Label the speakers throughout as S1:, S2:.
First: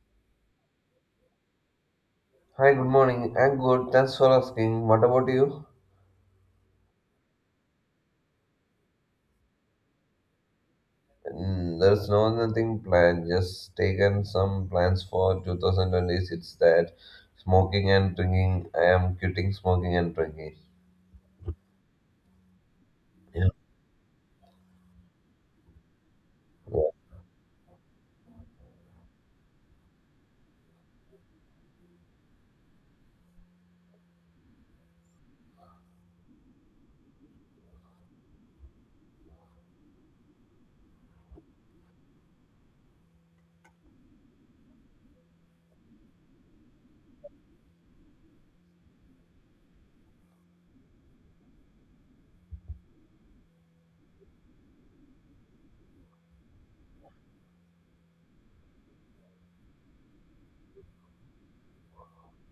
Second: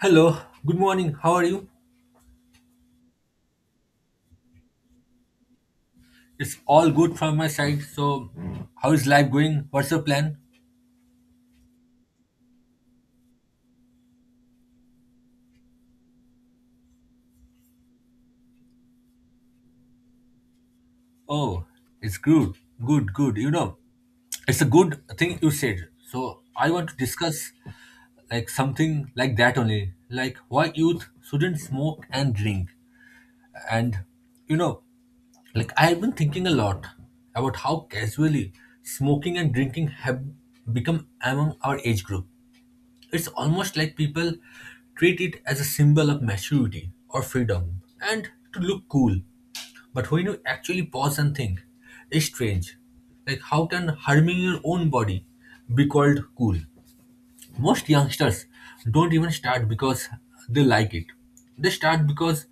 S1: Hello, good morning. How are you?
S2: Hi, good morning. I'm good. Thanks for asking. What about you?
S1: It's all good from my side. How is life going? What's your plan?
S2: There's nothing planned. Just taken some plans for 2026 that smoking and drinking. I am quitting smoking and drinking.
S1: Oh, it's good, good.
S2: Yeah.
S1: It's a good thing you said. So, I
S2: Yeah.
S1: want to discuss something like that only, like why youth shouldn't smoke and drink. And you know, I've been thinking a lot about how casually smoking and drinking have become among our age group. It's almost like people treat it as a symbol of maturity or freedom and to look cool. But when you actually pause and think, it's strange. Like, how can harming your own body be called cool? Most youngsters don't even start because they like it, they start because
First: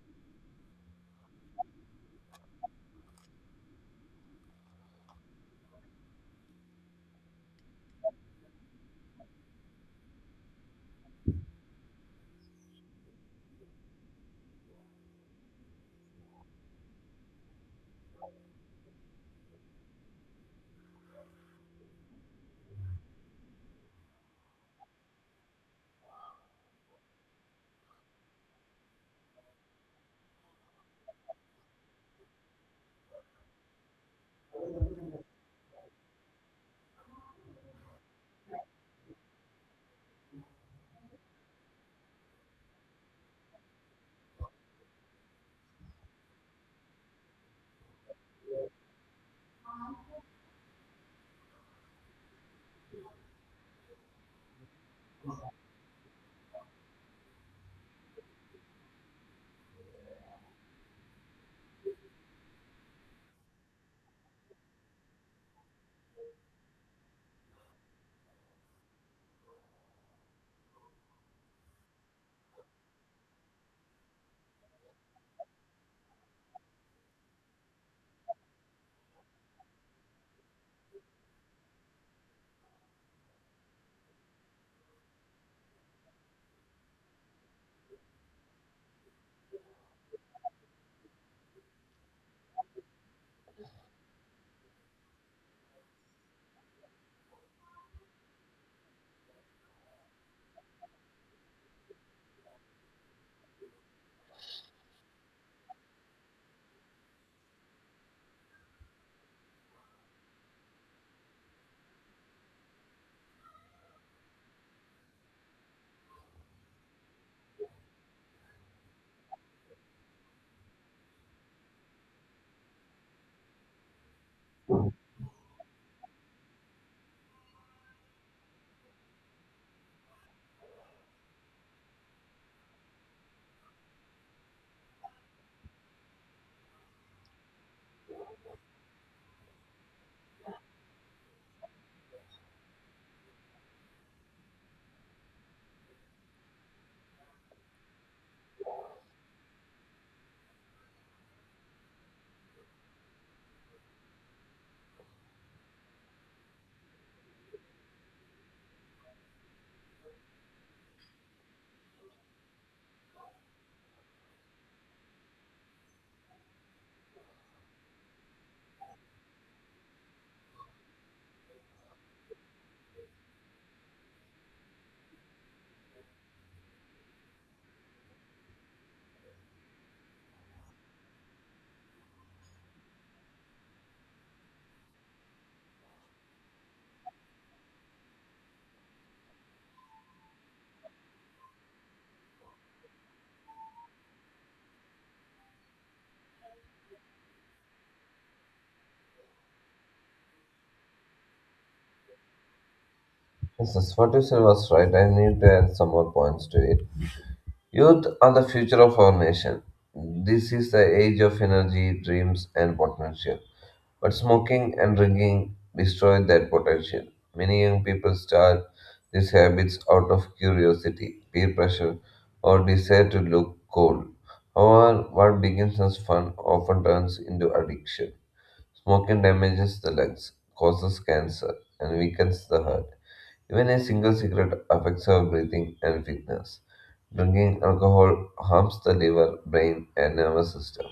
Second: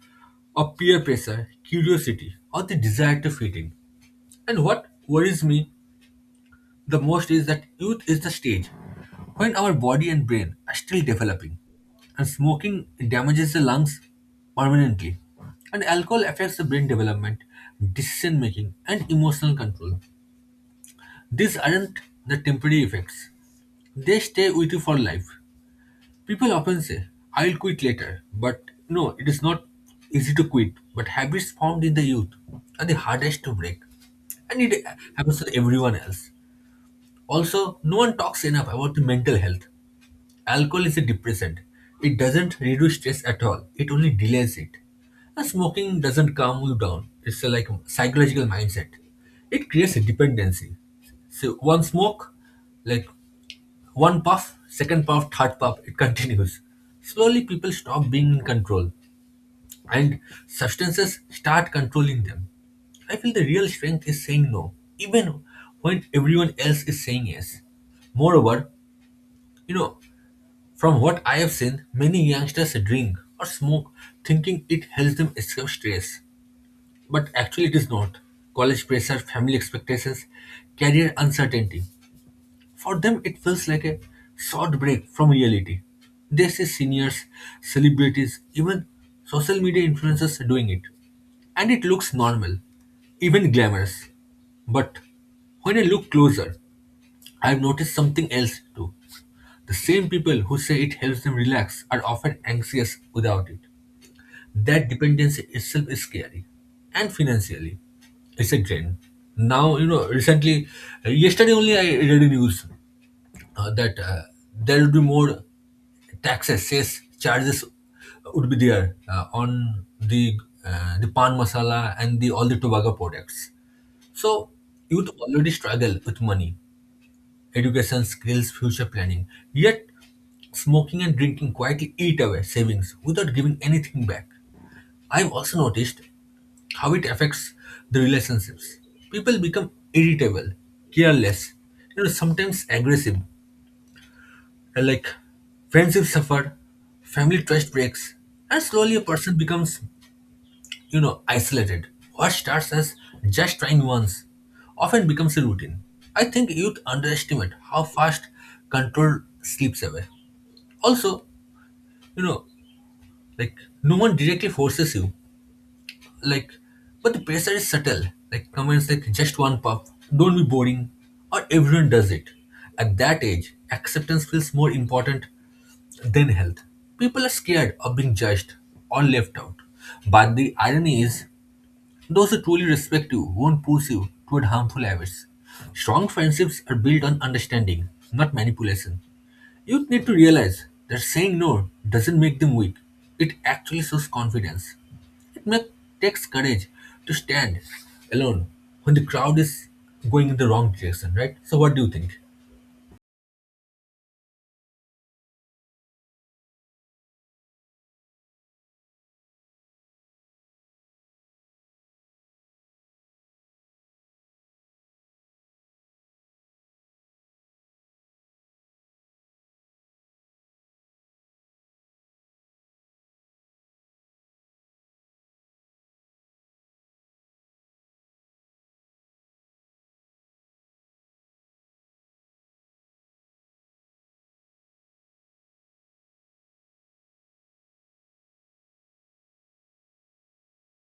S1: of peer pressure, curiosity, or the desire to fit in. And what worries me the most is that youth is the stage when our body and brain are still developing, and smoking damages the lungs permanently. And alcohol affects the brain development, decision making, and emotional control. These aren't the temporary effects, they stay with you for life. People often say, I'll quit later, but no, it is not easy to quit. But habits formed in the youth are the hardest to break, and it happens to everyone else. Also, no one talks enough about the mental health. Alcohol is a depressant. It doesn't reduce stress at all. It only delays it. And smoking doesn't calm you down. It's a, psychological mindset. It creates a dependency. So one smoke, like one puff, second puff, third puff, it continues. Slowly people stop being in control and substances start controlling them. I feel the real strength is saying no, even when everyone else is saying yes. Moreover, you know, from what I have seen, many youngsters drink or smoke thinking it helps them escape stress. But actually, it is not. College pressure, family expectations, career uncertainty, for them, it feels like a short break from reality. They see seniors, celebrities, even social media influencers doing it. And it looks normal, even glamorous. But when I look closer, I've noticed something else too. The same people who say it helps them relax are often anxious without it. That dependency itself is scary. And financially, it's a drain. Now, recently, yesterday only I read a news that there would be more taxes, sales charges would be there on the pan masala and the all the tobacco products. So youth already struggle with money, education, skills, future planning. Yet smoking and drinking quietly eat away savings without giving anything back. I've also noticed how it affects the relationships. People become irritable, careless, sometimes aggressive, and friendships suffer, family trust breaks, and slowly a person becomes, isolated. What starts as just trying once often becomes a routine. I think youth underestimate how fast control slips away. Also, you know, like no one directly forces you, like but the pressure is subtle, like comments like just one puff, don't be boring, or everyone does it. At that age acceptance feels more important than health. People are scared of being judged or left out, but the irony is those who truly respect you won't push you toward harmful habits. Strong friendships are built on understanding, not manipulation. Youth need to realize that saying no doesn't make them weak. It actually shows confidence. It may, Takes courage to stand alone when the crowd is going in the wrong direction, right? So, what do you think?
S2: Yes, what you said was right. I need to add some more points to it. Youth are the future of our nation. This is the age of energy, dreams, and potential. But smoking and drinking destroy that potential. Many young people start these habits out of curiosity, peer pressure, or desire to look cool. However, what begins as fun often turns into addiction. Smoking damages the lungs, causes cancer, and weakens the heart. Even a single cigarette affects our breathing and fitness. Drinking alcohol harms the liver, brain, and nervous system.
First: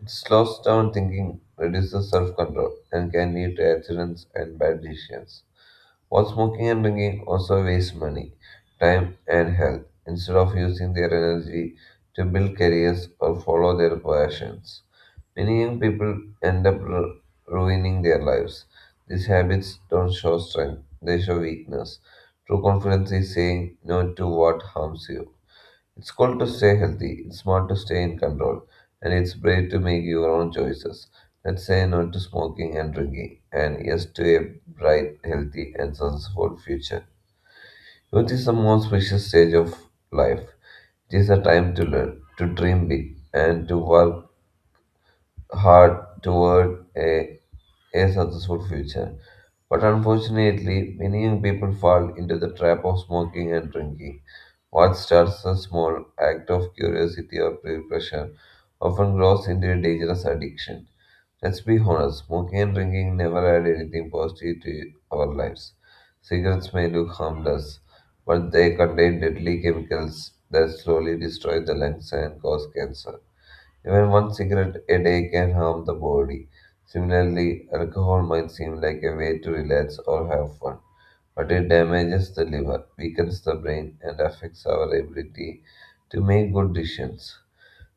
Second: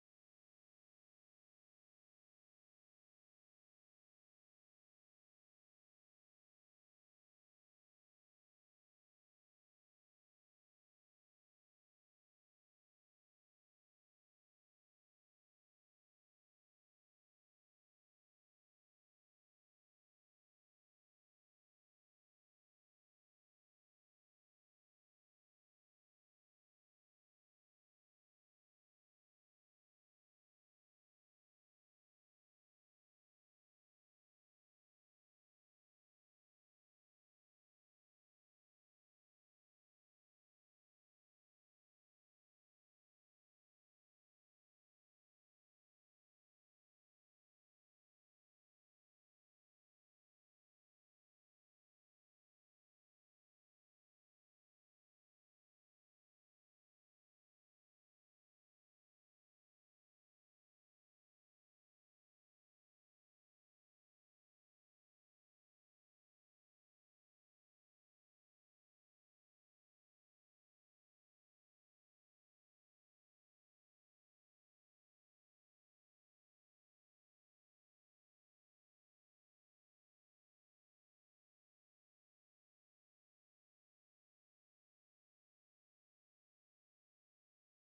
S2: It slows down thinking, reduces self control, and can lead to accidents and bad decisions. While smoking and drinking also waste money, time, and health instead of using their energy to build careers or follow their passions. Many young people end up ruining their lives. These habits don't show strength, they show weakness. True confidence is saying no to what harms you. It's cool to stay healthy, it's smart to stay in control, and it's brave to make your own choices. Let's say no to smoking and drinking, and yes to a bright, healthy, and successful future. Youth is the most precious stage of life. It is a time to learn, to dream big, and to work hard toward a successful future. But unfortunately, many young people fall into the trap of smoking and drinking. What starts as a small act of curiosity or peer pressure often grows into a dangerous addiction. Let's be honest, smoking and drinking never add anything positive to our lives. Cigarettes may look harmless, but they contain deadly chemicals that slowly destroy the lungs and cause cancer. Even one cigarette a day can harm the body. Similarly, alcohol might seem like a way to relax or have fun, but it damages the liver, weakens the brain, and affects our ability to make good decisions.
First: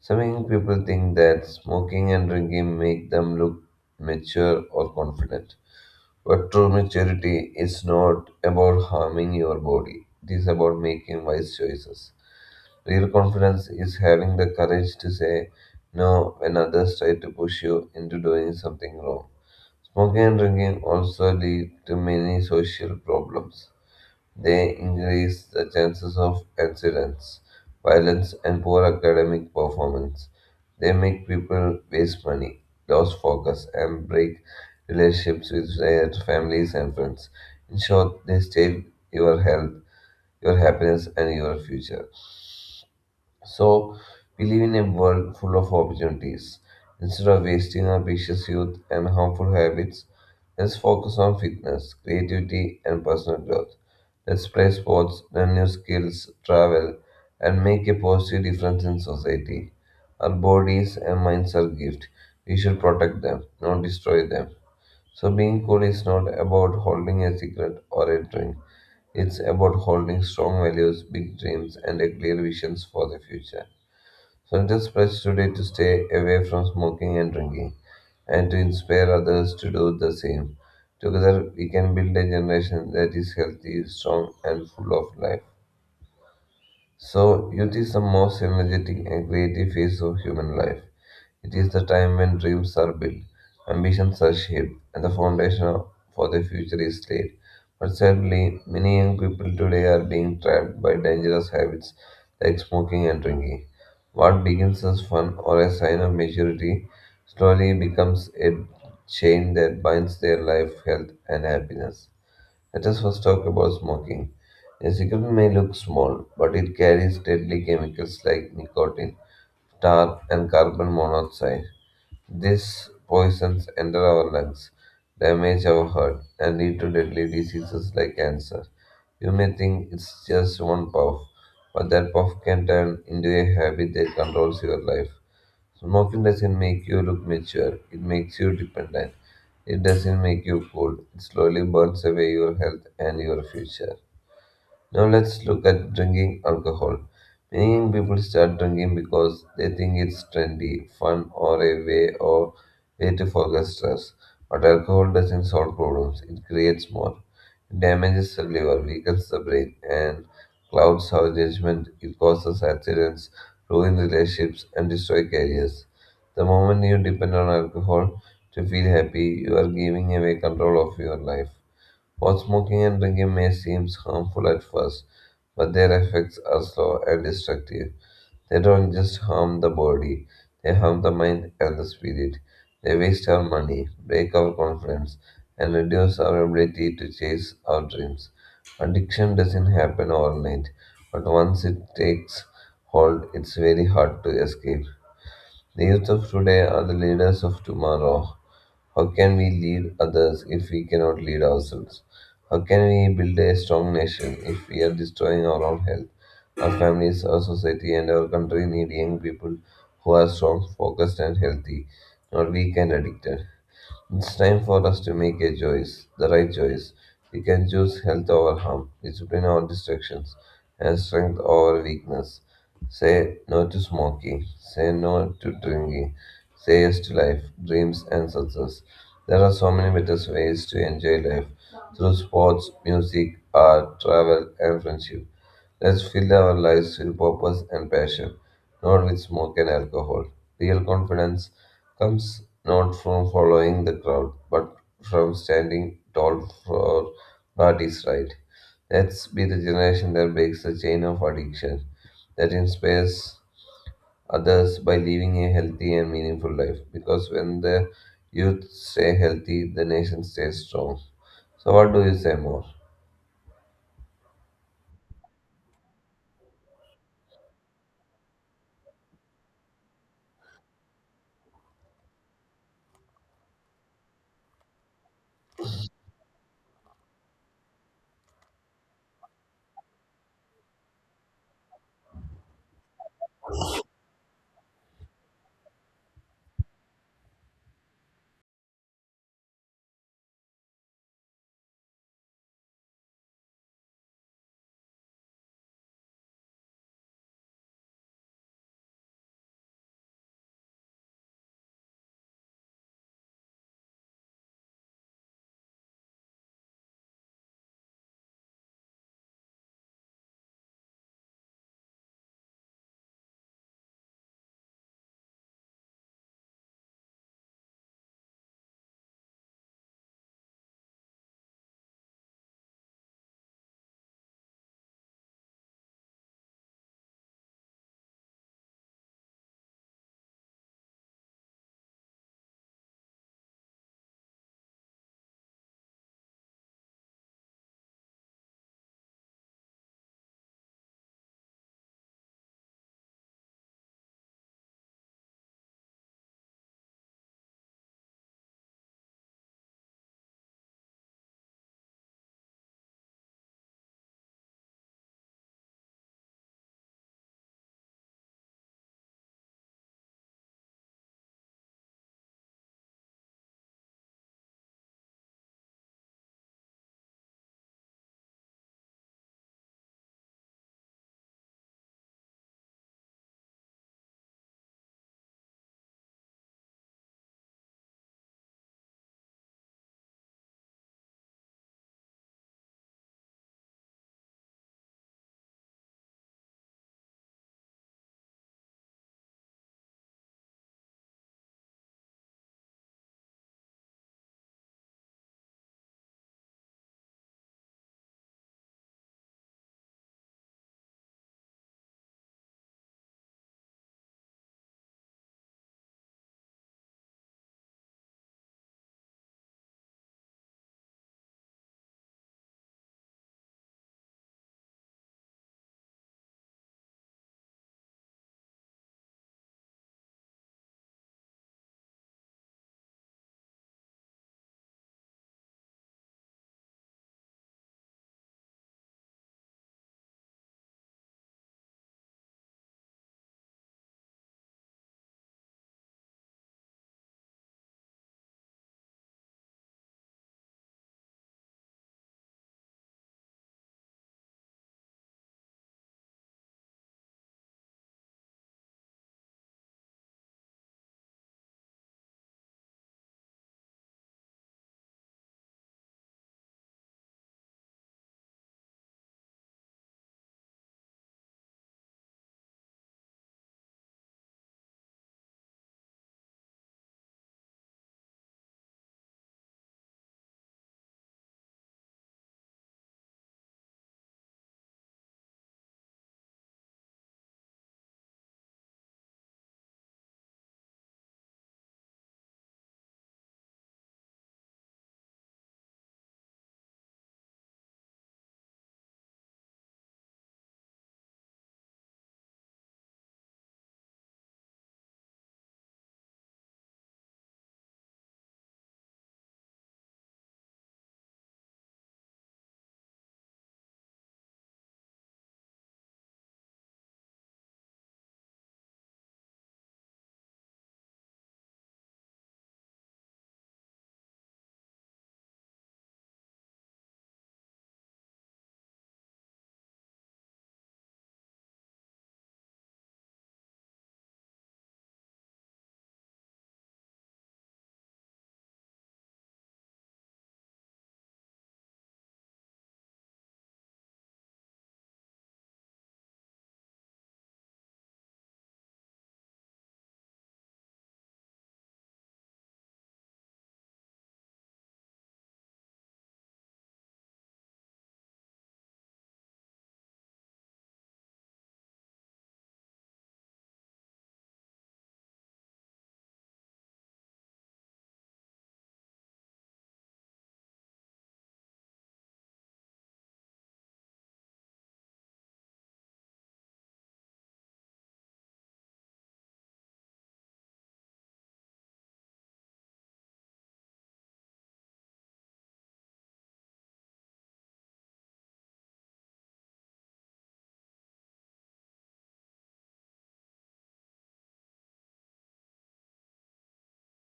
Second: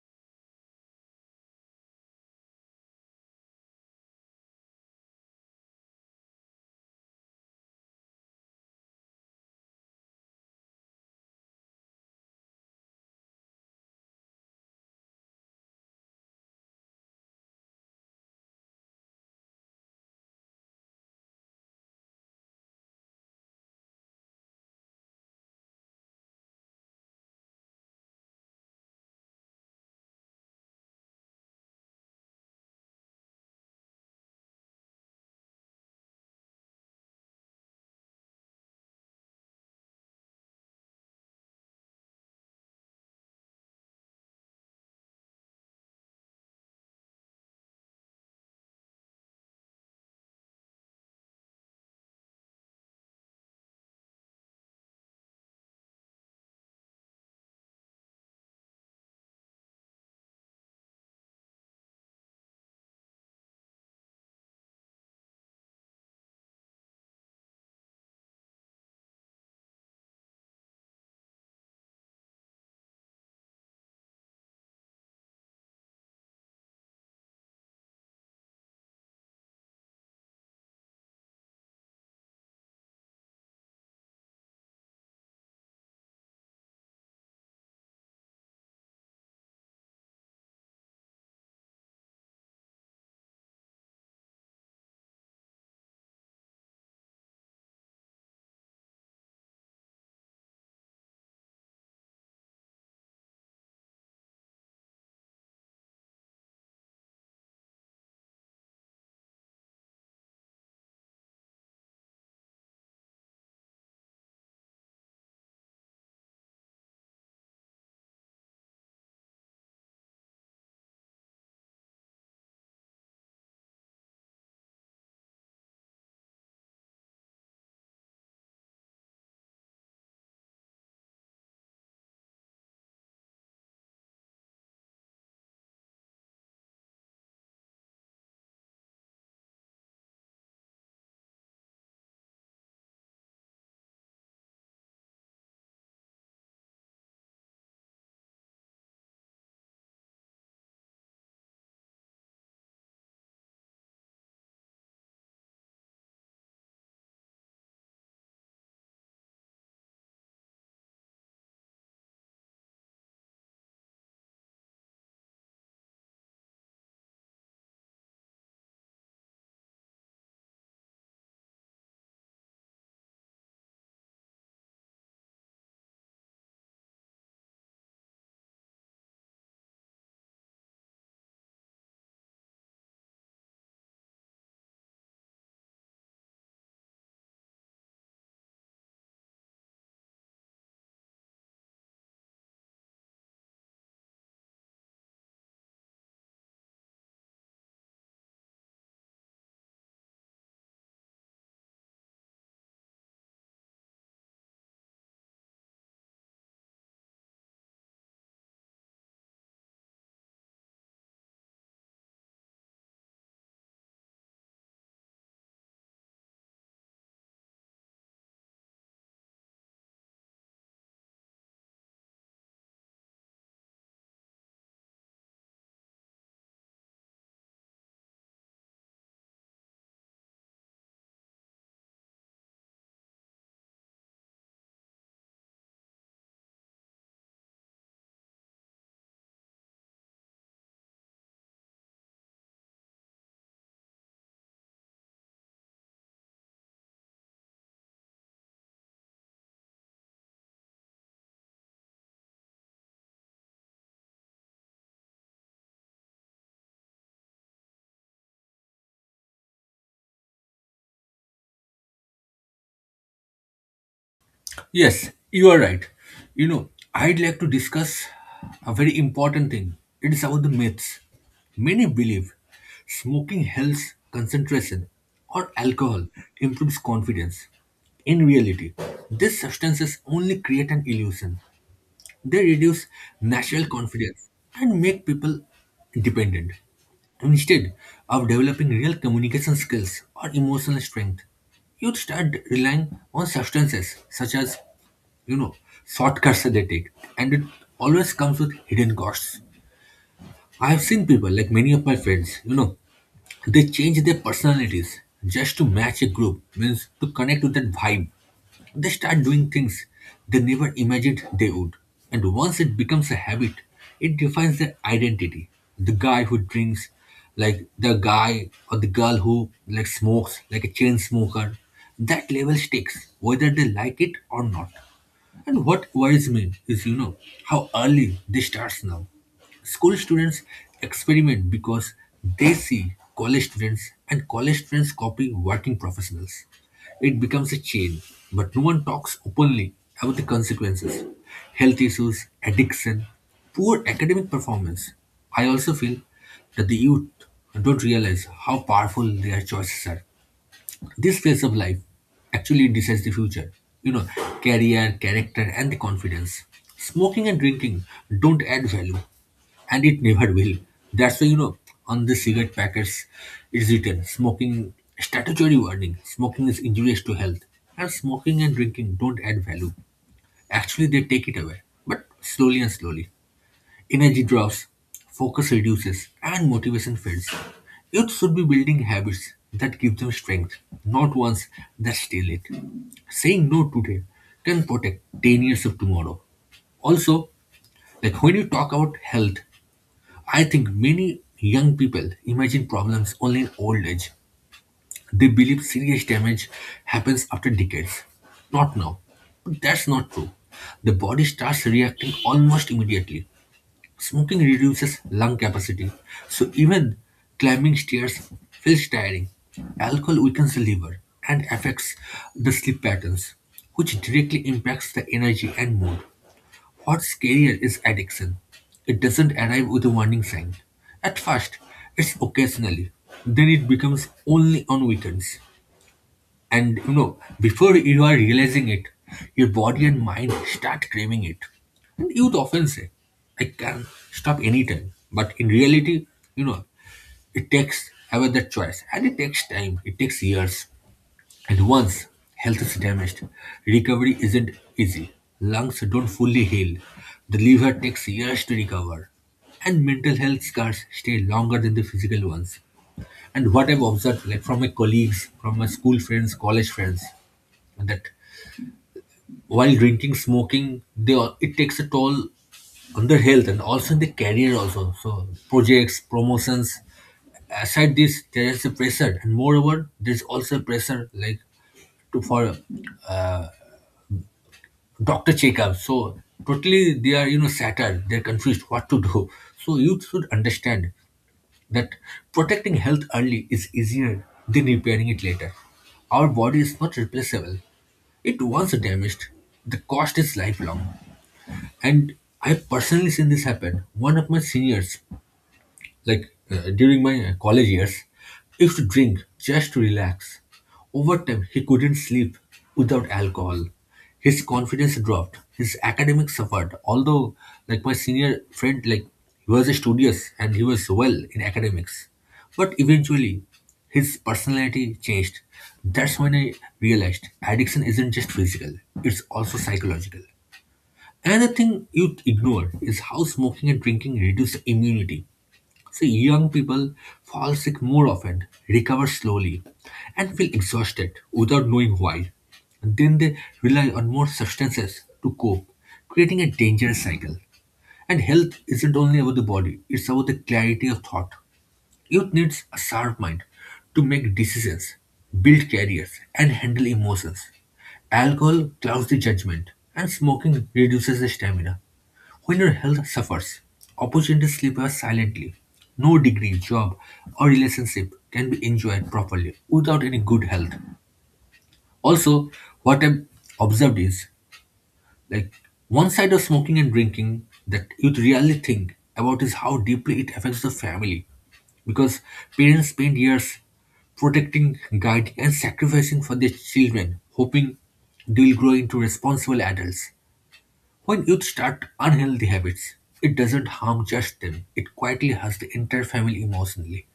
S2: Some young people think that smoking and drinking make them look mature or confident. But true maturity is not about harming your body, it is about making wise choices. Real confidence is having the courage to say no when others try to push you into doing something wrong. Smoking and drinking also lead to many social problems. They increase the chances of accidents, violence, and poor academic performance. They make people waste money, lose focus, and break relationships with their families and friends. In short, they steal your health, your happiness, and your future. So, we live in a world full of opportunities. Instead of wasting our precious youth and harmful habits, let's focus on fitness, creativity, and personal growth. Let's play sports, learn new skills, travel, and make a positive difference in society. Our bodies and minds are gifts. We should protect them, not destroy them. So, being cool is not about holding a secret or a drink. It's about holding strong values, big dreams, and a clear visions for the future. So, just pledge today to stay away from smoking and drinking and to inspire others to do the same. Together, we can build a generation that is healthy, strong, and full of life. So, youth is the most energetic and creative phase of human life. It is the time when dreams are built, ambitions are shaped, and the for the future is laid. But sadly, many young people today are being trapped by dangerous habits like smoking and drinking. What begins as fun or a sign of maturity slowly becomes a chain that binds their life, health, and happiness. Let us first talk about smoking. A cigarette may look small, but it carries deadly chemicals like nicotine, tar, and carbon monoxide. These poisons enter our lungs, damage our heart, and lead to deadly diseases like cancer. You may think it's just one puff, but that puff can turn into a habit that controls your life. Smoking doesn't make you look mature, it makes you dependent. It doesn't make you cool, it slowly burns away your health and your future. Now let's look at drinking alcohol. Many people start drinking because they think it's trendy, fun, or a way or way to forget stress. But alcohol doesn't solve problems; it creates more. It damages the liver, weakens the brain, and clouds our judgment. It causes accidents, ruins relationships, and destroys careers. The moment you depend on alcohol to feel happy, you are giving away control of your life. While smoking and drinking may seem harmful at first, but their effects are slow and destructive. They don't just harm the body, they harm the mind and the spirit. They waste our money, break our confidence, and reduce our ability to chase our dreams. Addiction doesn't happen overnight, but once it takes hold, it's very hard to escape. The youth of today are the leaders of tomorrow, how can we lead others if we cannot lead ourselves? How can we build a strong nation if we are destroying our own health? Our families, our society, and our country need young people who are strong, focused, and healthy, not weak and addicted. It's time for us to make a choice, the right choice. We can choose health over harm, discipline over distractions, and strength over weakness. Say no to smoking, say no to drinking, say yes to life, dreams, and success. There are so many better ways to enjoy life through sports, music, art, travel, and friendship. Let's fill our lives with purpose and passion, not with smoke and alcohol. Real confidence comes not from following the crowd, but from standing tall for what is right. Let's be the generation that breaks the chain of addiction, that inspires others by living a healthy and meaningful life. Because when the youth stay healthy, the nation stays strong. So, what do you say more?
S1: Yes, you are right. You know, I'd like to discuss a very important thing. It is about the myths. Many believe smoking helps concentration or alcohol improves confidence. In reality, these substances only create an illusion. They reduce national confidence and make people dependent instead of developing real communication skills or emotional strength. You'd start relying on substances such as, you know, shortcuts that they take, and it always comes with hidden costs. I've seen people, many of my friends, they change their personalities just to match a group, means to connect with that vibe. They start doing things they never imagined they would. And once it becomes a habit, it defines their identity. The guy who drinks, like the guy or the girl who smokes, like a chain smoker, that level sticks, whether they like it or not. And what worries me is, how early this starts now. School students experiment because they see college students, and college students copy working professionals. It becomes a chain, but no one talks openly about the consequences: health issues, addiction, poor academic performance. I also feel that the youth don't realize how powerful their choices are. This phase of life actually decides the future, you know, career, character, and the confidence. Smoking and drinking don't add value, and it never will. That's why, on the cigarette packets, it's written smoking statutory warning smoking is injurious to health, and smoking and drinking don't add value. Actually, they take it away, but slowly and slowly. Energy drops, focus reduces, and motivation fades. Youth should be building habits that give them strength, not ones that steal it. Saying no today can protect 10 years of tomorrow. Also, when you talk about health, I think many young people imagine problems only in old age. They believe serious damage happens after decades, not now. But that's not true. The body starts reacting almost immediately. Smoking reduces lung capacity, so even climbing stairs feels tiring. Alcohol weakens the liver and affects the sleep patterns, which directly impacts the energy and mood. What's scarier is addiction. It doesn't arrive with a warning sign. At first, it's occasionally, then it becomes only on weekends. And before you are realizing it, your body and mind start craving it. And youth often say, I can stop anytime. But in reality, you know, it takes ever that choice. And it takes time, it takes years. And once health is damaged, recovery isn't easy. Lungs don't fully heal. The liver takes years to recover. And mental health scars stay longer than the physical ones. And what I've observed, from my colleagues, from my school friends, college friends, that while drinking, smoking, they all, it takes a toll on their health and also the career also. So projects, promotions, aside this, there is a pressure, and moreover, there's also pressure to for doctor checkup. So totally, they are shattered. They're confused what to do. So you should understand that protecting health early is easier than repairing it later. Our body is not replaceable. It once damaged, the cost is lifelong. And I personally seen this happen. One of my seniors, during my college years, used to drink just to relax. Over time, he couldn't sleep without alcohol. His confidence dropped. His academics suffered. Although, my senior friend, he was studious and he was well in academics, but eventually, his personality changed. That's when I realized addiction isn't just physical; it's also psychological. Another youth ignore is how smoking and drinking reduce immunity. See, young people fall sick more often, recover slowly, and feel exhausted without knowing why. Then they rely on more substances to cope, creating a dangerous cycle. And health isn't only about the body, it's about the clarity of thought. Youth needs a sharp mind to make decisions, build careers, and handle emotions. Alcohol clouds the judgment, and smoking reduces the stamina. When your health suffers, opportunities slip away silently. No degree, job, or relationship can be enjoyed properly without any good health. Also, what I've observed is like one side of smoking and drinking that youth really think about is how deeply it affects the family. Because parents spend years protecting, guiding, and sacrificing for their children, hoping they'll grow into responsible adults. When youth start unhealthy habits, it doesn't harm just them, it quietly hurts the entire family emotionally.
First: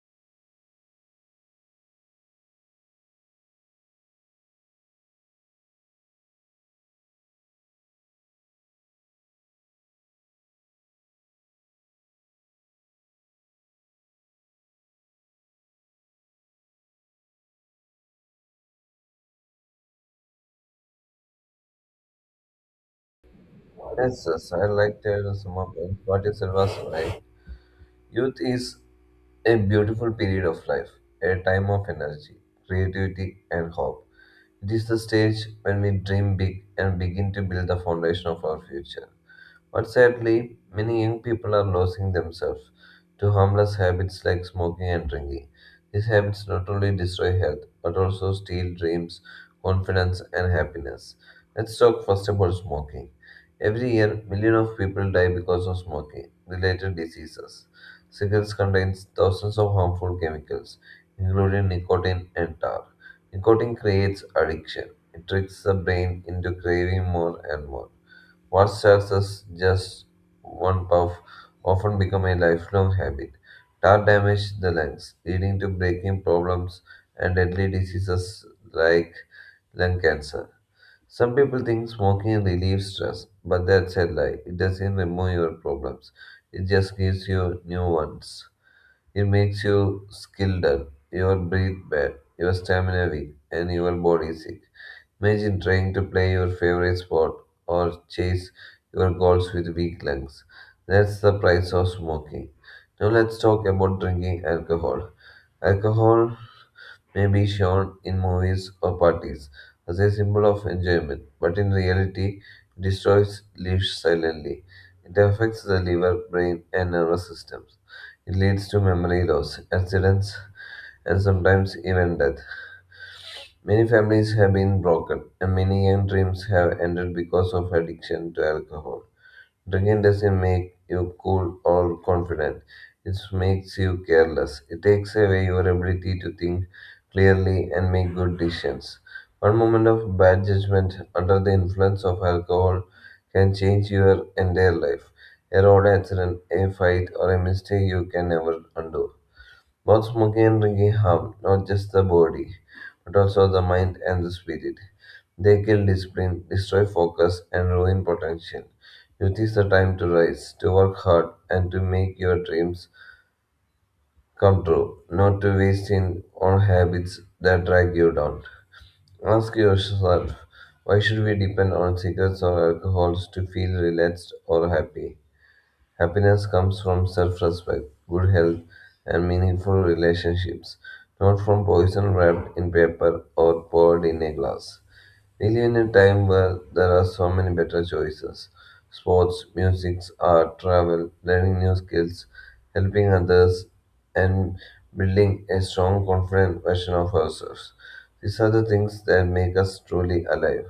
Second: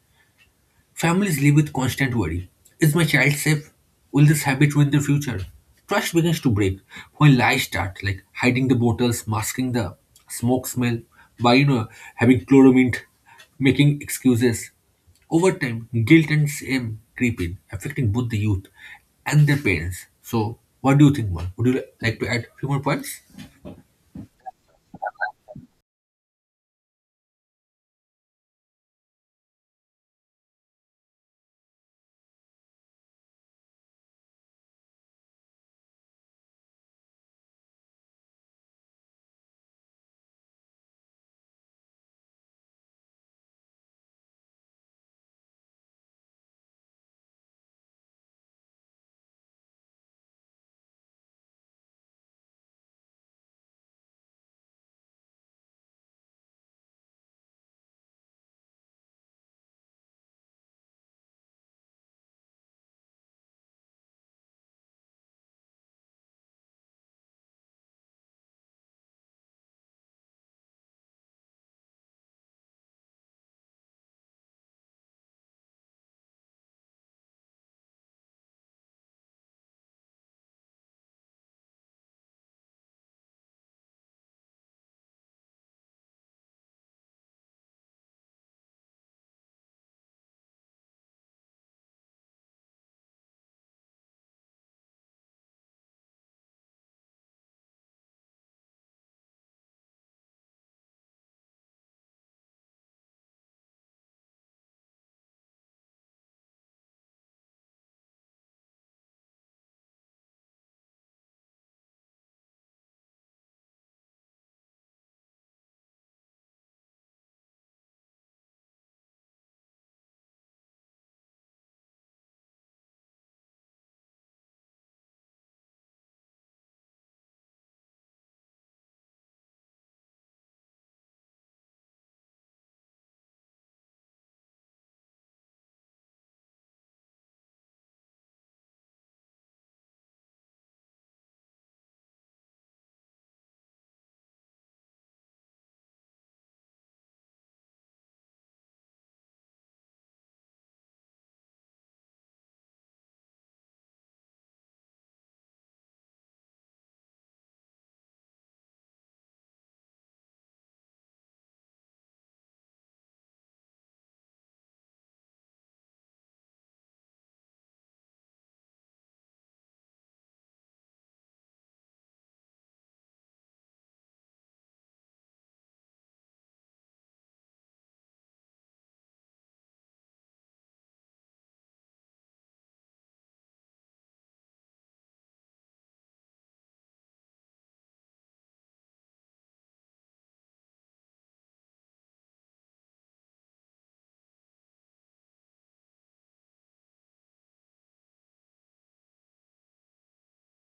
S1: Families live with constant worry. Is my child safe? Will this habit ruin their future? Trust begins to break when lies start, like hiding the bottles, masking the smoke smell, by having chloromint, making excuses. Over time, guilt and shame creep in, affecting both the youth and their parents. So, what do you think, man? Would you like to add a few more points?
S2: Yes, I like to sum up what you said was right. Youth is a beautiful period of life, a time of energy, creativity, and hope. It is the stage when we dream big and begin to build the foundation of our future. But sadly, many young people are losing themselves to harmless habits like smoking and drinking. These habits not only destroy health, but also steal dreams, confidence, and happiness. Let's talk first about smoking. Every year, millions of people die because of smoking related diseases. Cigarettes contain thousands of harmful chemicals, including nicotine and tar. Nicotine creates addiction. It tricks the brain into craving more and more. What starts as just one puff often become a lifelong habit. Tar damage the lungs, leading to breathing problems and deadly diseases like lung cancer. Some people think smoking relieves stress, but that's a lie. It doesn't remove your problems. It just gives you new ones. It makes you skill dull, your breath bad, your stamina weak, and your body sick. Imagine trying to play your favorite sport or chase your goals with weak lungs. That's the price of smoking. Now let's talk about drinking alcohol. Alcohol may be shown in movies or parties as a symbol of enjoyment, but in reality, it destroys lives silently. It affects the liver, brain, and nervous systems. It leads to memory loss, accidents, and sometimes even death. Many families have been broken, and many young dreams have ended because of addiction to alcohol. Drinking doesn't make you cool or confident, it makes you careless. It takes away your ability to think clearly and make good decisions. One moment of bad judgment under the influence of alcohol can change your entire life. A road accident, a fight, or a mistake you can never undo. Both smoking and drinking harm not just the body, but also the mind and the spirit. They kill discipline, destroy focus, and ruin potential. Youth is the time to rise, to work hard, and to make your dreams come true, not to waste in on habits that drag you down. Ask yourself, why should we depend on cigarettes or alcohols to feel relaxed or happy? Happiness comes from self respect, good health, and meaningful relationships, not from poison wrapped in paper or poured in a glass. We live in a time where there are so many better choices sports, music, art, travel, learning new skills, helping others, and building a strong, confident version of ourselves. These are the things that make us truly alive.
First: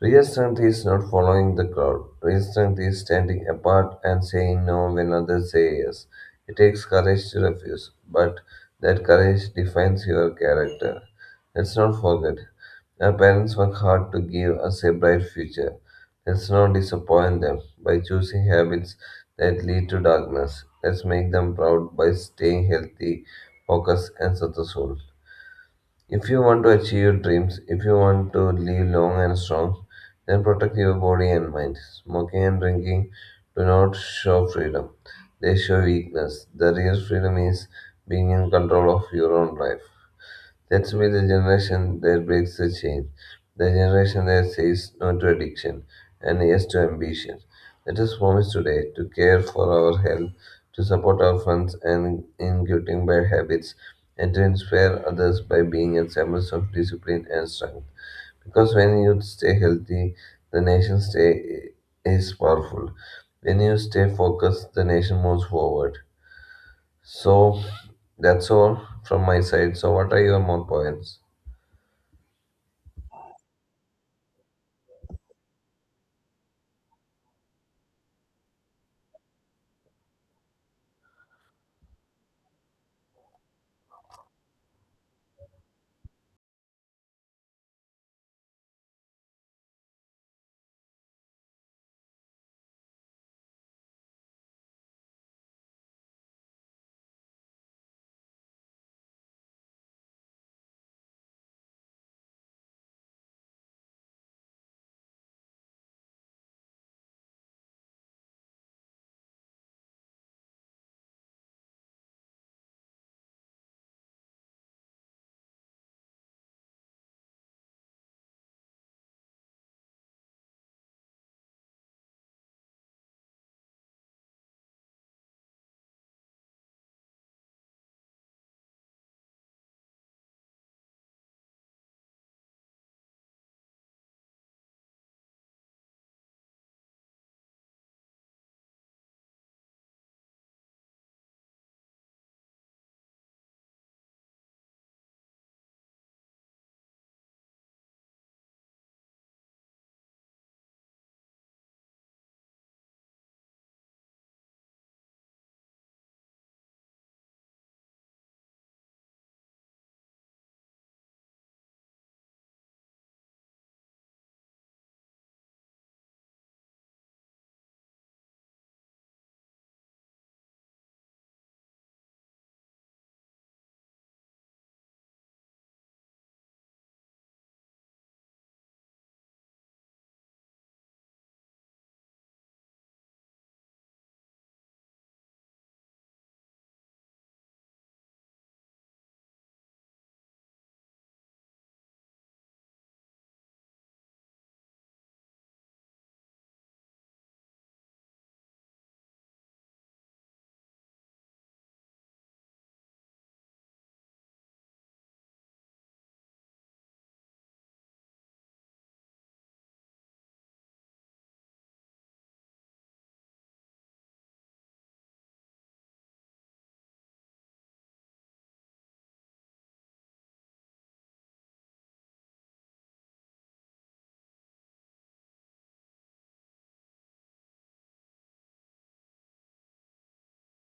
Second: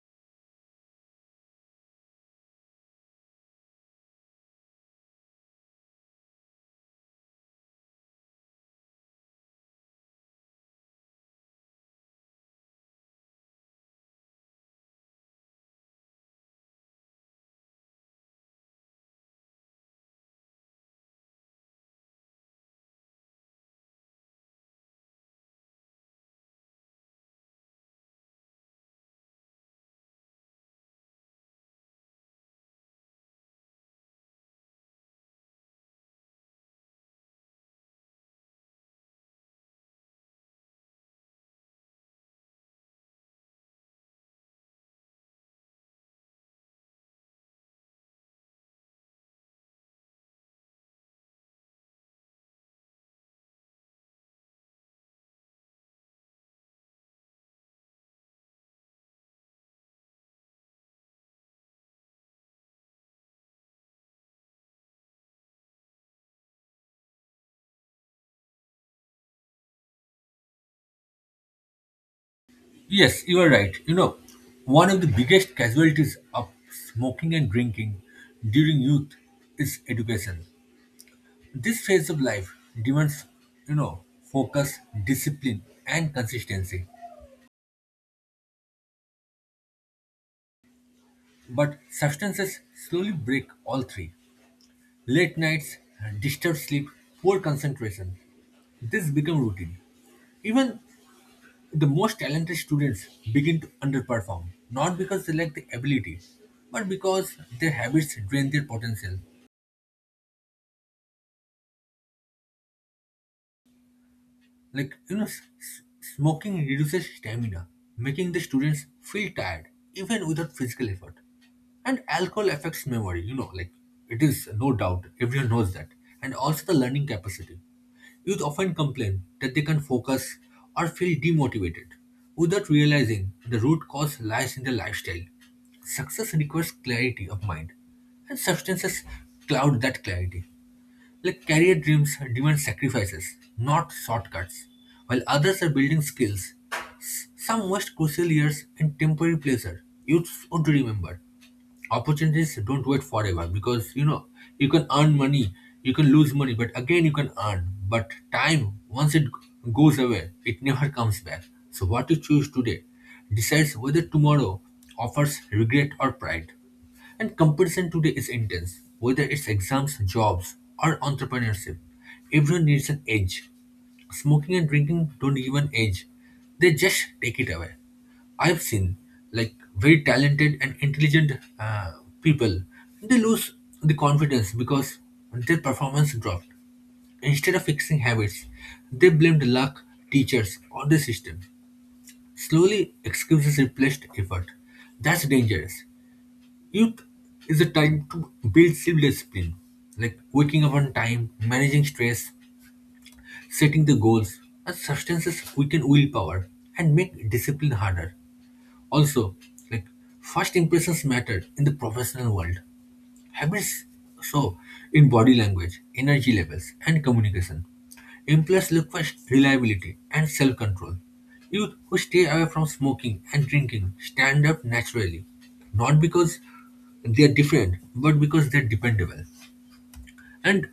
S2: Real strength is not following the crowd. Real strength is standing apart and saying no when others say yes. It takes courage to refuse, but that courage defines your character. Let's not forget, our parents work hard to give us a bright future. Let's not disappoint them by choosing habits that lead to darkness. Let's make them proud by staying healthy, focused, and successful. If you want to achieve your dreams, if you want to live long and strong, then protect your body and mind. Smoking and drinking do not show freedom, they show weakness. The real freedom is being in control of your own life. That's why the generation that breaks the chain, the generation that says no to addiction and yes to ambition. Let us promise today to care for our health, to support our friends and in getting bad habits, and to inspire others by being examples of discipline and strength. Because when you stay healthy, the nation stay is powerful. When you stay focused, the nation moves forward. So that's all from my side. So what are your more points?
S1: Yes, you are right. You know, one of the biggest casualties of smoking and drinking during youth is education. This phase of life demands, you know, focus, discipline, and consistency. But substances slowly break all three. Late nights, disturbed sleep, poor concentration. This become routine. Even the most talented students begin to underperform, not because they lack the ability, but because their habits drain their potential. Like, smoking reduces stamina, making the students feel tired, even without physical effort. And alcohol affects memory, you know, like it is no doubt, everyone knows that. And also the learning capacity. Youth often complain that they can't focus or feel demotivated without realizing the root cause lies in their lifestyle. Success requires clarity of mind, and substances cloud that clarity. Like, career dreams demand sacrifices, not shortcuts. While others are building skills, some waste crucial years in temporary pleasure. You should remember, opportunities don't wait forever, because you know you can earn money, you can lose money, but again you can earn. But time, once it goes away, it never comes back. So what you choose today decides whether tomorrow offers regret or pride. And competition today is intense, whether it's exams, jobs, or entrepreneurship. Everyone needs an edge. Smoking and drinking don't give an edge, they just take it away. I've seen, like, very talented and intelligent uh, people, they lose the confidence because their performance dropped. Instead of fixing habits, they blamed luck, teachers, or the system. Slowly, excuses replaced effort. That's dangerous. Youth is a time to build self-discipline, like waking up on time, managing stress, setting the goals, and substances weaken willpower and make discipline harder. Also, like, first impressions matter in the professional world. Habits show in body language, energy levels, and communication. Employees look for reliability and self control. Youth who stay away from smoking and drinking stand up naturally, not because they are different, but because they are dependable. And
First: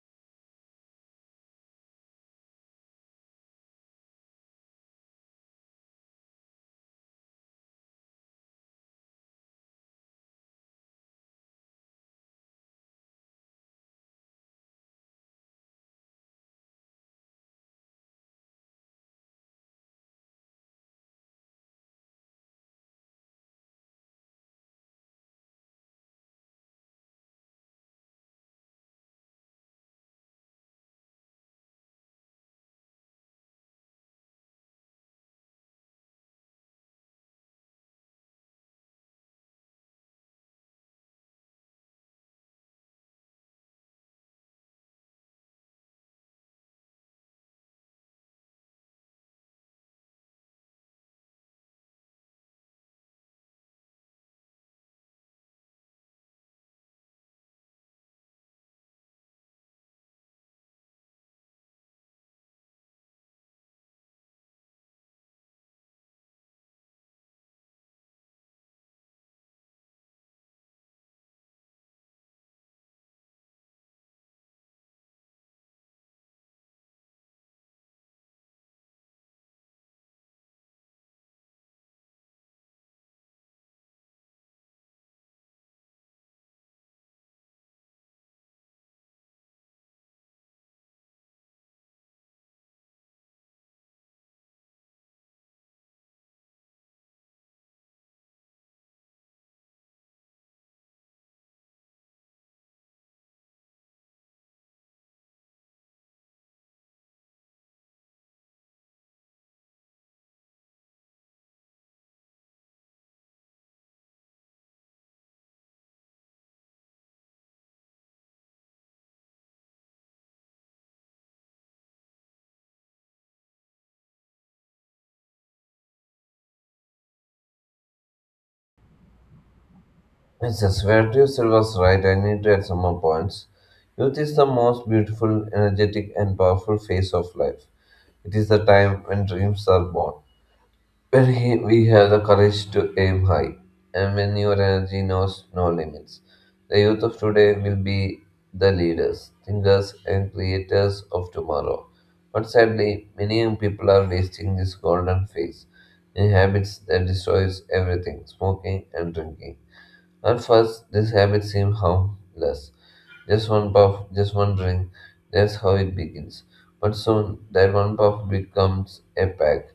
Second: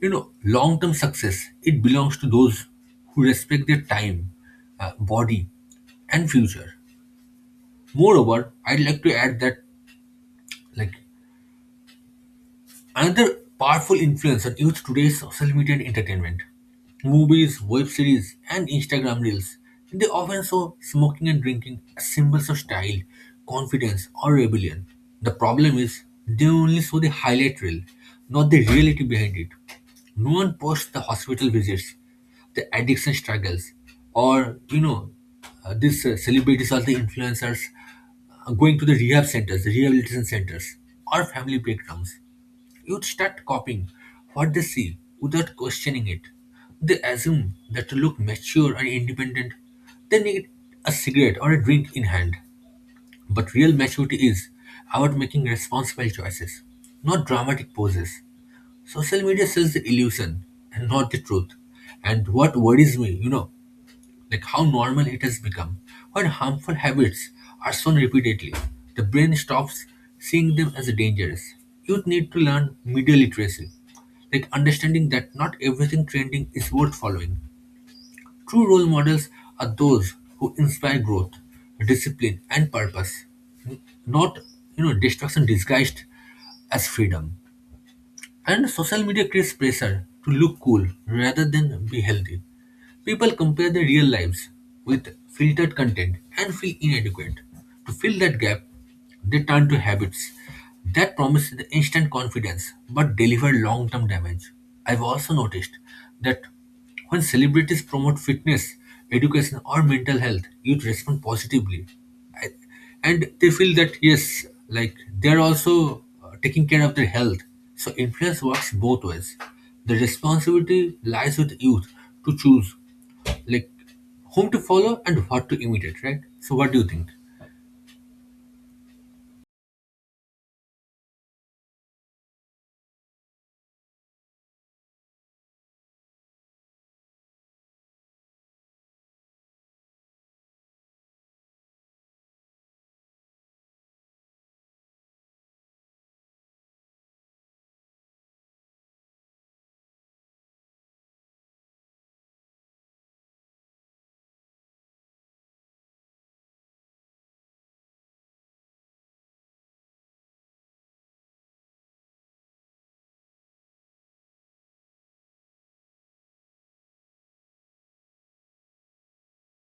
S1: you know, long term success, it belongs to those who respect their time, body, and future. Moreover, I'd like to add that, like, another powerful influencer used today's social media and entertainment. Movies, web series, and Instagram reels. They often show smoking and drinking as symbols of style, confidence, or rebellion. The problem is they only show the highlight reel, not the reality behind it. No one posts the hospital visits, the addiction struggles, or you know, these celebrities or the influencers going to the rehab centers, the rehabilitation centers, or family breakdowns. You start copying what they see without questioning it. They assume that to look mature and independent, they need a cigarette or a drink in hand. But real maturity is about making responsible choices, not dramatic poses. Social media sells the illusion and not the truth. And what worries me, you know, like how normal it has become. When harmful habits are shown repeatedly, the brain stops seeing them as dangerous. Youth need to learn media literacy, like understanding that not everything trending is worth following. True role models are those who inspire growth, discipline, and purpose, not, you know, destruction disguised as freedom. And social media creates pressure to look cool rather than be healthy. People compare their real lives with filtered content and feel inadequate. To fill that gap, they turn to habits that promise the instant confidence but deliver long term damage. I've also noticed that when celebrities promote fitness, education, or mental health, youth respond positively, and they feel that, yes, like, they're also taking care of their health. So influence works both ways. The responsibility lies with youth to choose, like, whom to follow and what to imitate, right? So what do you think?
S2: Princess, where do you said was right, I need to add some more points. Youth is the most beautiful, energetic, and powerful phase of life. It is the time when dreams are born, when we have the courage to aim high, and when your energy knows no limits. The youth of today will be the leaders, thinkers, and creators of tomorrow. But sadly, many young people are wasting this golden phase in habits that destroys everything, smoking and drinking. At first, this habit seems harmless. Just one puff, just one drink, that's how it begins. But soon, that one puff becomes a pack.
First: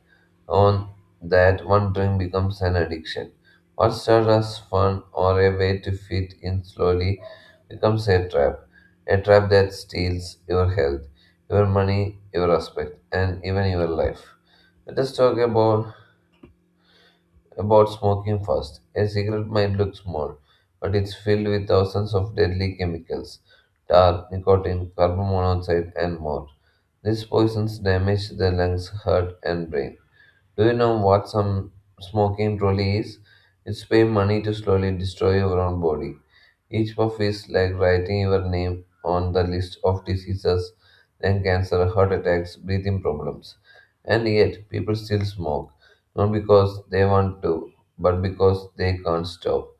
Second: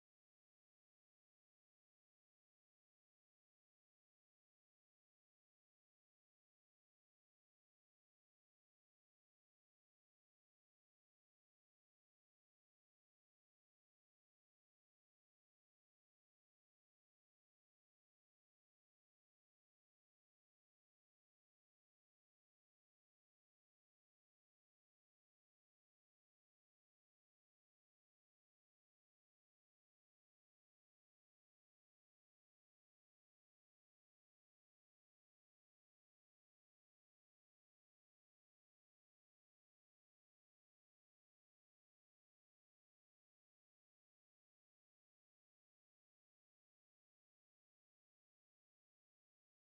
S2: On that, one drink becomes an addiction. What started as fun or a way to fit in slowly becomes a trap. A trap that steals your health, your money, your respect, and even your life. Let us talk about smoking first. A cigarette might look small, but it's filled with thousands of deadly chemicals tar, nicotine, carbon monoxide, and more. These poisons damage the lungs, heart, and brain. Do you know what some smoking truly is? It's paying money to slowly destroy your own body. Each puff is like writing your name on the list of diseases, then cancer, heart attacks, breathing problems. And yet, people still smoke, not because they want to, but because they can't stop.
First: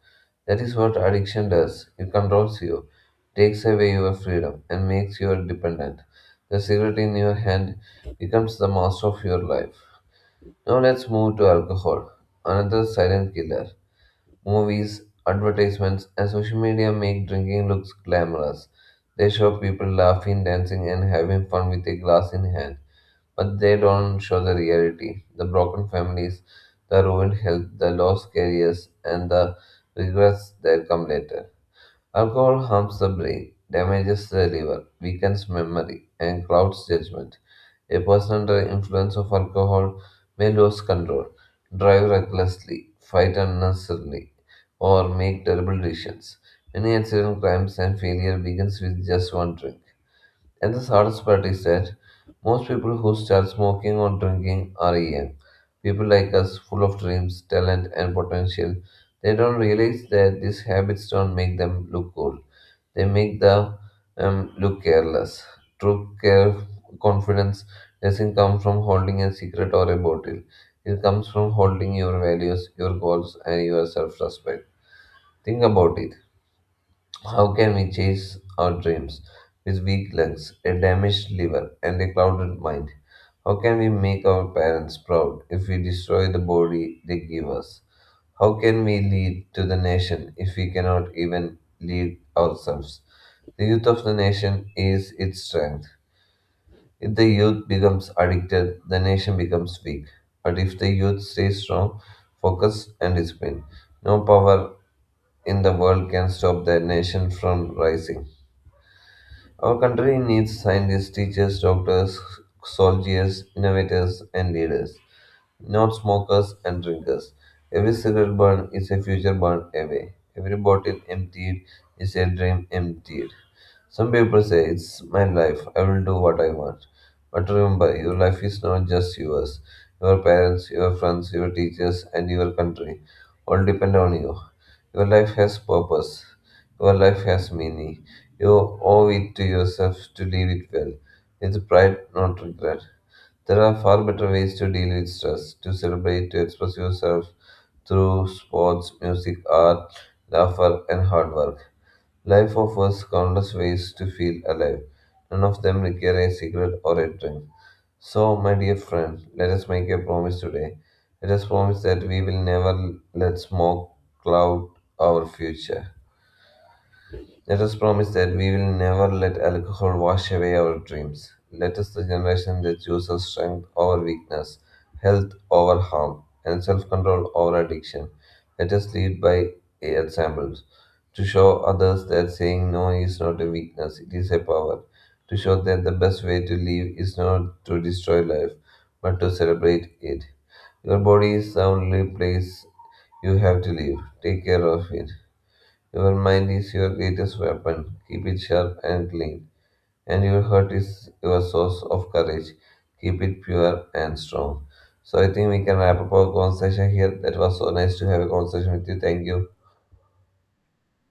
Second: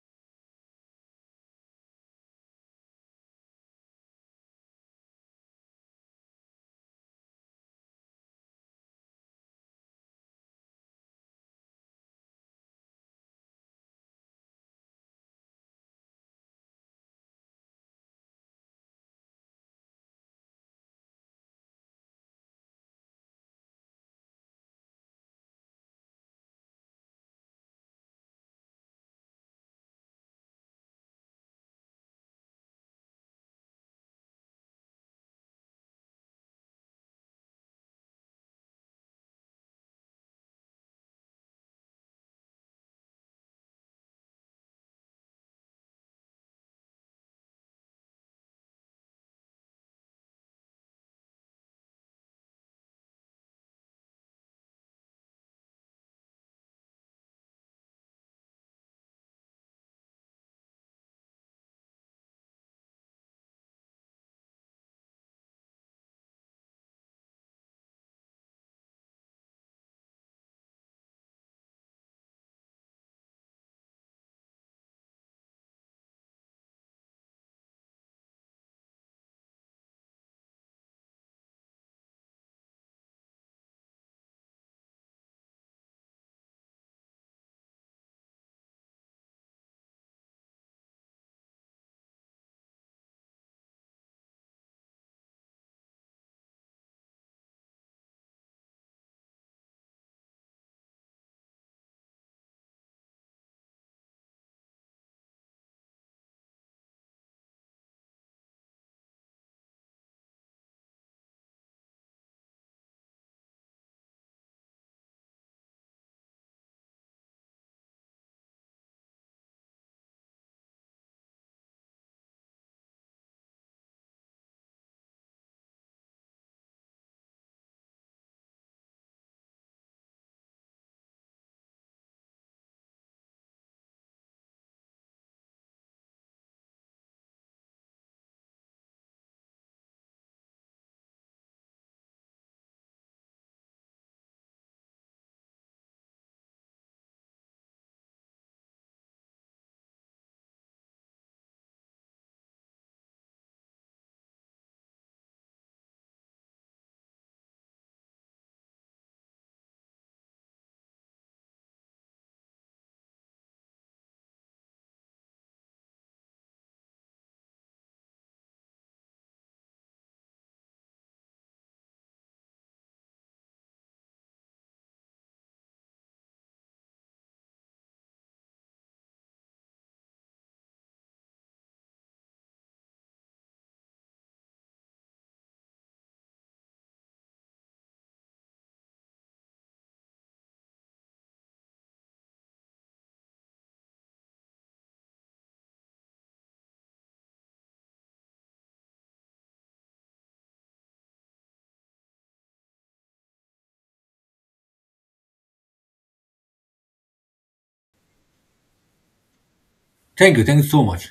S2: That is what addiction does. It controls you, takes away your freedom, and makes you dependent. The cigarette in your hand becomes the master of your life. Now let's move to alcohol, another silent killer. Movies, advertisements, and social media make drinking looks glamorous. They show people laughing, dancing, and having fun with a glass in hand. But they don't show the reality the broken families, the ruined health, the lost careers, and the regrets that come later. Alcohol harms the brain, damages the liver, weakens memory, and clouds judgment. A person under influence of alcohol may lose control, drive recklessly, fight unnecessarily, or make terrible decisions. Many accident crimes and failure begins with just one drink. And the saddest part is that most people who start smoking or drinking are young. People like us, full of dreams, talent, and potential, they don't realize that these habits don't make them look cool. They make them look careless. True care, confidence doesn't come from holding a secret or a bottle. It comes from holding your values, your goals, and your self-respect. Think about it. How can we chase our dreams with weak lungs, a damaged liver, and a clouded mind? How can we make our parents proud if we destroy the body they give us? How can we lead to the nation if we cannot even lead ourselves? The youth of the nation is its strength. If the youth becomes addicted, the nation becomes weak. But if the youth stays strong, focused, and disciplined, no power in the world can stop the nation from rising. Our country needs scientists, teachers, doctors, soldiers, innovators, and leaders not smokers and drinkers. Every cigarette burned is a future burned away. Every bottle emptied is a dream emptied. Some people say, "It's my life, I will do what I want." But remember, your life is not just yours. Your parents, your friends, your teachers, and your country all depend on you. Your life has purpose. Your life has meaning. You owe it to yourself to live it well, with pride, not regret. There are far better ways to deal with stress, to celebrate, to express yourself through sports, music, art, laughter, and hard work. Life offers countless ways to feel alive. None of them require a cigarette or a drink. So, my dear friend, let us make a promise today. Let us promise that we will never let smoke cloud our future. Let us promise that we will never let alcohol wash away our dreams. Let us the generation that chooses strength over weakness, health over harm, and self control over addiction. Let us lead by examples to show others that saying no is not a weakness, it is a power. To show that the best way to live is not to destroy life, but to celebrate it. Your body is the only place you have to live. Take care of it. Your mind is your greatest weapon. Keep it sharp and clean. And your heart is your source of courage. Keep it pure and strong. So I think we can wrap up our conversation here. That was so nice to have a conversation with you. Thank you.
S1: Thank you, thank you so much.